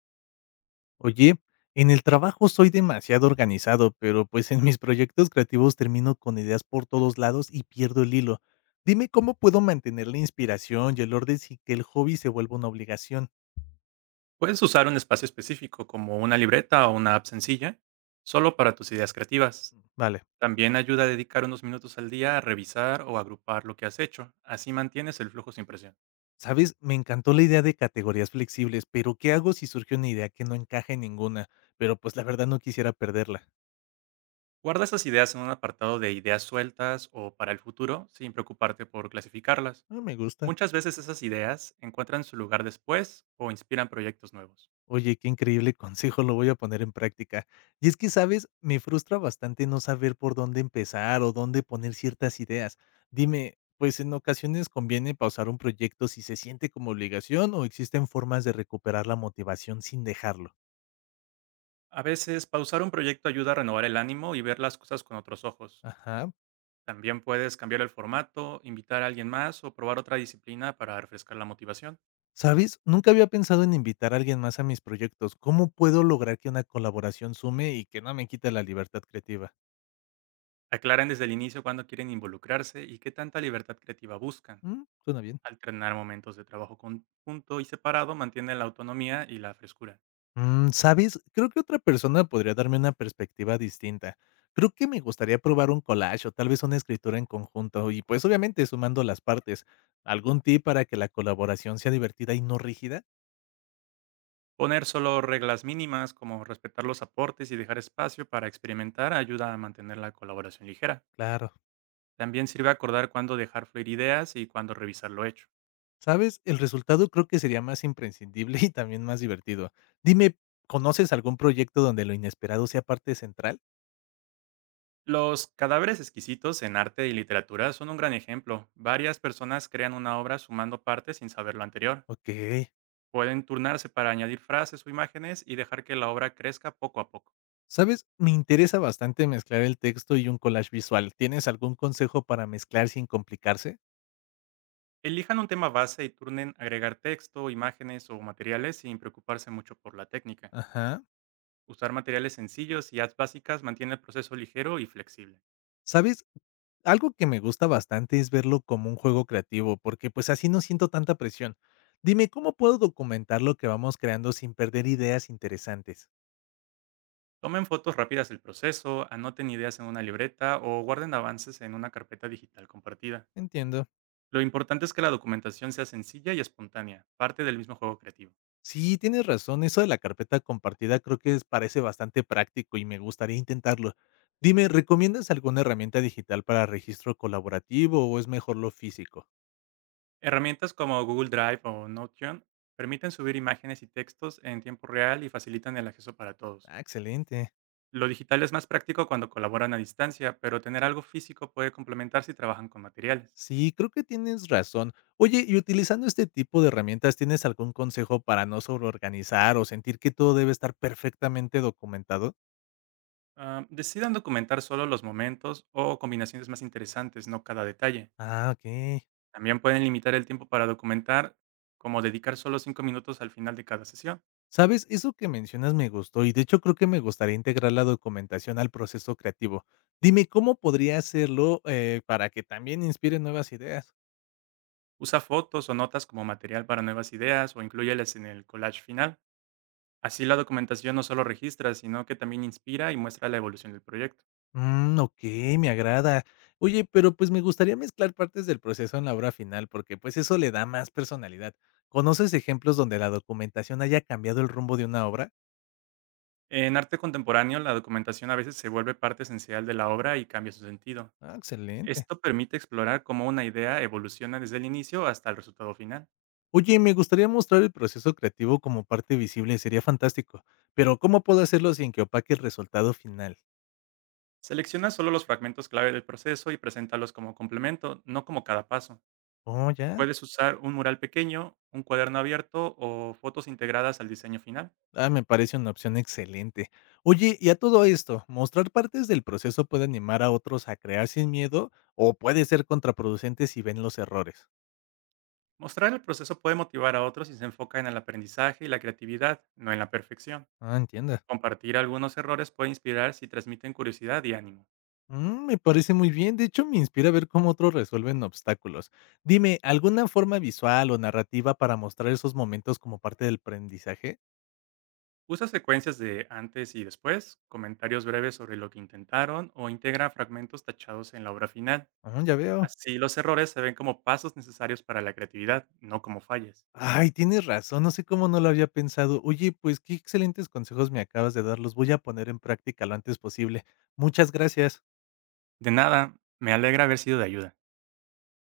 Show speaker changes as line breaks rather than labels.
Oye, en el trabajo soy demasiado organizado, pero pues en mis proyectos creativos termino con ideas por todos lados y pierdo el hilo. Dime cómo puedo mantener la inspiración y el orden sin que el hobby se vuelva una obligación.
Puedes usar un espacio específico como una libreta o una app sencilla, solo para tus ideas creativas.
Vale.
También ayuda a dedicar unos minutos al día a revisar o agrupar lo que has hecho. Así mantienes el flujo sin presión.
Sabes, me encantó la idea de categorías flexibles, pero ¿qué hago si surge una idea que no encaja en ninguna? Pero pues la verdad no quisiera perderla.
Guarda esas ideas en un apartado de ideas sueltas o para el futuro sin preocuparte por clasificarlas.
No me gusta.
Muchas veces esas ideas encuentran su lugar después o inspiran proyectos nuevos.
Oye, qué increíble consejo, lo voy a poner en práctica. Y es que, ¿sabes? Me frustra bastante no saber por dónde empezar o dónde poner ciertas ideas. Dime, pues en ocasiones conviene pausar un proyecto si se siente como obligación o existen formas de recuperar la motivación sin dejarlo.
A veces pausar un proyecto ayuda a renovar el ánimo y ver las cosas con otros ojos.
Ajá.
También puedes cambiar el formato, invitar a alguien más o probar otra disciplina para refrescar la motivación.
¿Sabes? Nunca había pensado en invitar a alguien más a mis proyectos. ¿Cómo puedo lograr que una colaboración sume y que no me quite la libertad creativa?
Aclaren desde el inicio cuándo quieren involucrarse y qué tanta libertad creativa buscan.
Mm, suena bien.
Alternar momentos de trabajo conjunto y separado mantiene la autonomía y la frescura.
Mm, ¿sabes? Creo que otra persona podría darme una perspectiva distinta. Creo que me gustaría probar un collage o tal vez una escritura en conjunto y pues obviamente sumando las partes. ¿Algún tip para que la colaboración sea divertida y no rígida?
Poner solo reglas mínimas como respetar los aportes y dejar espacio para experimentar ayuda a mantener la colaboración ligera.
Claro.
También sirve acordar cuándo dejar fluir ideas y cuándo revisar lo hecho.
¿Sabes? El resultado creo que sería más imprescindible y también más divertido. Dime, ¿conoces algún proyecto donde lo inesperado sea parte central?
Los cadáveres exquisitos en arte y literatura son un gran ejemplo. Varias personas crean una obra sumando partes sin saber lo anterior.
Ok.
Pueden turnarse para añadir frases o imágenes y dejar que la obra crezca poco a poco.
¿Sabes? Me interesa bastante mezclar el texto y un collage visual. ¿Tienes algún consejo para mezclar sin complicarse?
Elijan un tema base y turnen agregar texto, imágenes o materiales sin preocuparse mucho por la técnica.
Ajá.
Usar materiales sencillos y ads básicas mantiene el proceso ligero y flexible.
¿Sabes? Algo que me gusta bastante es verlo como un juego creativo, porque pues así no siento tanta presión. Dime, ¿cómo puedo documentar lo que vamos creando sin perder ideas interesantes?
Tomen fotos rápidas del proceso, anoten ideas en una libreta o guarden avances en una carpeta digital compartida.
Entiendo.
Lo importante es que la documentación sea sencilla y espontánea, parte del mismo juego creativo.
Sí, tienes razón, eso de la carpeta compartida creo que parece bastante práctico y me gustaría intentarlo. Dime, ¿recomiendas alguna herramienta digital para registro colaborativo o es mejor lo físico?
Herramientas como Google Drive o Notion permiten subir imágenes y textos en tiempo real y facilitan el acceso para todos.
Ah, excelente.
Lo digital es más práctico cuando colaboran a distancia, pero tener algo físico puede complementar si trabajan con materiales.
Sí, creo que tienes razón. Oye, y utilizando este tipo de herramientas, ¿tienes algún consejo para no sobreorganizar o sentir que todo debe estar perfectamente documentado?
Ah, decidan documentar solo los momentos o combinaciones más interesantes, no cada detalle.
Ah, ok.
También pueden limitar el tiempo para documentar, como dedicar solo 5 minutos al final de cada sesión.
Sabes, eso que mencionas me gustó y de hecho creo que me gustaría integrar la documentación al proceso creativo. Dime, ¿cómo podría hacerlo para que también inspire nuevas ideas?
Usa fotos o notas como material para nuevas ideas o inclúyelas en el collage final. Así la documentación no solo registra, sino que también inspira y muestra la evolución del proyecto.
Mm, okey, me agrada. Oye, pero, pues, me gustaría mezclar partes del proceso en la obra final, porque, pues, eso le da más personalidad. ¿Conoces ejemplos donde la documentación haya cambiado el rumbo de una obra?
En arte contemporáneo, la documentación a veces se vuelve parte esencial de la obra y cambia su sentido.
Ah, excelente.
Esto permite explorar cómo una idea evoluciona desde el inicio hasta el resultado final.
Oye, me gustaría mostrar el proceso creativo como parte visible, sería fantástico. Pero, ¿cómo puedo hacerlo sin que opaque el resultado final?
Selecciona solo los fragmentos clave del proceso y preséntalos como complemento, no como cada paso.
Oh, ya.
Puedes usar un mural pequeño, un cuaderno abierto o fotos integradas al diseño final.
Ah, me parece una opción excelente. Oye, y a todo esto, ¿mostrar partes del proceso puede animar a otros a crear sin miedo, o puede ser contraproducente si ven los errores?
Mostrar el proceso puede motivar a otros si se enfoca en el aprendizaje y la creatividad, no en la perfección.
Ah, entiendo.
Compartir algunos errores puede inspirar si transmiten curiosidad y ánimo.
Mm, me parece muy bien. De hecho, me inspira a ver cómo otros resuelven obstáculos. Dime, ¿alguna forma visual o narrativa para mostrar esos momentos como parte del aprendizaje?
Usa secuencias de antes y después, comentarios breves sobre lo que intentaron o integra fragmentos tachados en la obra final.
Ah, ya veo.
Así los errores se ven como pasos necesarios para la creatividad, no como fallas.
Ay, tienes razón. No sé cómo no lo había pensado. Oye, pues qué excelentes consejos me acabas de dar. Los voy a poner en práctica lo antes posible. Muchas gracias.
De nada, me alegra haber sido de ayuda.